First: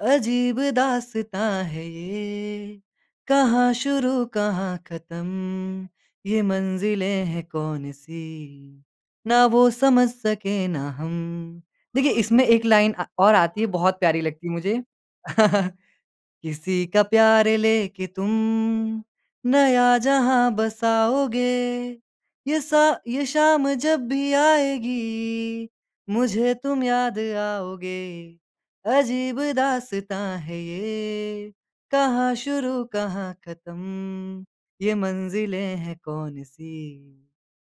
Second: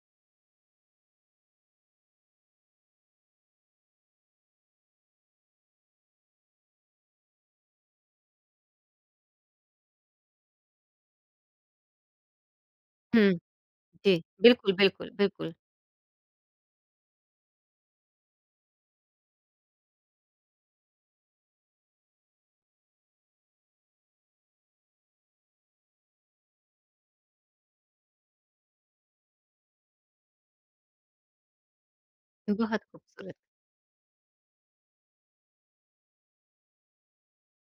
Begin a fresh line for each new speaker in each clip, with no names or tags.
अजीब दास्ताँ है ये, कहाँ शुरू कहाँ ख़त्म, ये मंजिलें है कौन-सी, ना वो समझ सके ना हम। देखिए, इसमें 1 लाइन अ,
हुँ।
और आती है, बहुत प्यारी
जी,
लगती है
बिल्कुल,
मुझे।
बिल्कुल, बिल्कुल।
किसी का प्यारे लेके तुम नया जहाँ बसाओगे, ये सा ये शाम जब भी आएगी, मुझे तुम याद आओगे, अजीब दास्ताँ है ये, कहाँ
बहुत
शुरू कहाँ
ख़ूबसूरत।
ख़त्म, ये मंजिलें है कौन-सी,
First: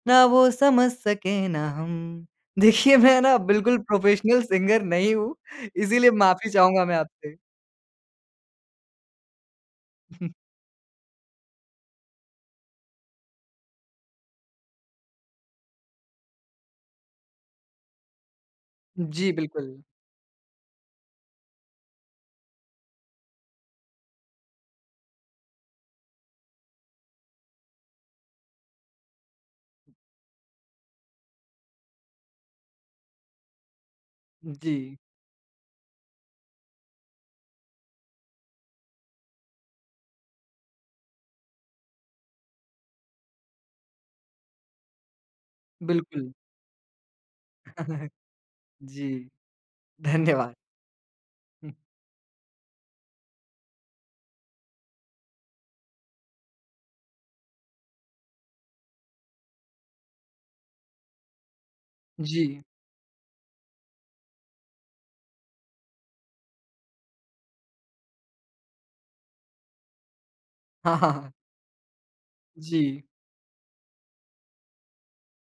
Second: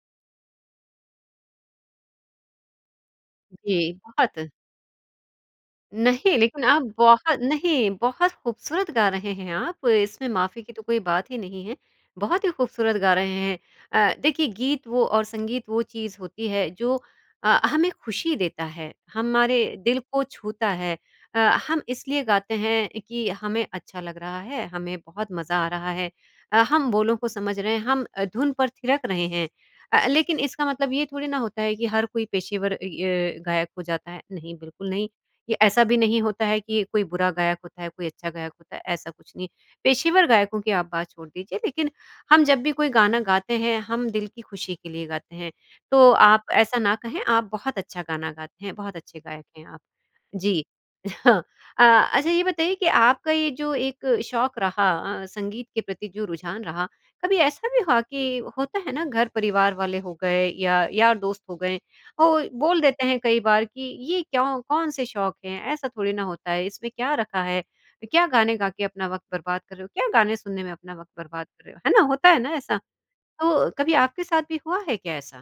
ना वो समझ सके ना हम। देखिए, मैं ना बिल्कुल
जी,
प्रोफ़ेशनल
बहुत।
सिंगर नहीं हूँ, इसीलिए
नहीं
माफ़ी
लेकिन आप
चाहूँगा मैं आपसे।
बहुत नहीं, बहुत ख़ूबसूरत गा रहे हैं आप, इसमें माफ़ी की तो कोई बात ही नहीं है, बहुत ही ख़ूबसूरत गा रहे हैं। अ, देखिए गीत वो और संगीत वो चीज़ होती है, जो अ, हमें ख़ुशी देता है,
जी,
हमारे
बिल्कुल।
दिल को छूता है अ, हम इसलिए गाते हैं, कि हमें अच्छा लग रहा है, हमें बहुत मज़ा आ रहा है। अ, हम बोलों को समझ रहे हैं, हम अ, धुन पर थिरक रहे हैं। अ, लेकिन इसका मतलब ये थोड़ी ना होता है कि हर कोई पेशेवर इ अ, गायक हो जाता है, नहीं बिल्कुल
जी।
नहीं, ये ऐसा भी नहीं होता है कि कोई बुरा गायक होता है, कोई अच्छा गायक होता है, ऐसा कुछ नहीं। पेशेवर गायकों की आप बात छोड़ दीजिए, लेकिन हम जब भी कोई गाना गाते हैं, हम दिल की खुशी के लिए गाते हैं। तो
बिल्कुल।
आप ऐसा ना कहें आप बहुत अच्छा गाना गाते हैं, बहुत अच्छे
जी।
गायक हैं आप,
धन्यवाद।
जी।
हुँ।
अ, अच्छा ये बताइए कि आपका ये जो एक शौक रहा अ, संगीत के प्रति जो रुझान रहा, कभी ऐसा भी हुआ कि होता है ना घर-परिवार वाले हो गए या यार-दोस्त हो गए, वो
जी।
बोल देते हैं कई बार कि ये क्यों कौन-से शौक हैं, ऐसा थोड़ी ना होता है, इसमें क्या रखा है, क्या गाने गा के अपना वक़्त बर्बाद कर रहे हो? क्या गाने सुनने में अपना
हाँ,
वक़्त
हाँ।
बर्बाद कर रहे हो? है ना, होता है ना ऐसा,
जी।
तो कभी आपके साथ भी हुआ है क्या ऐसा?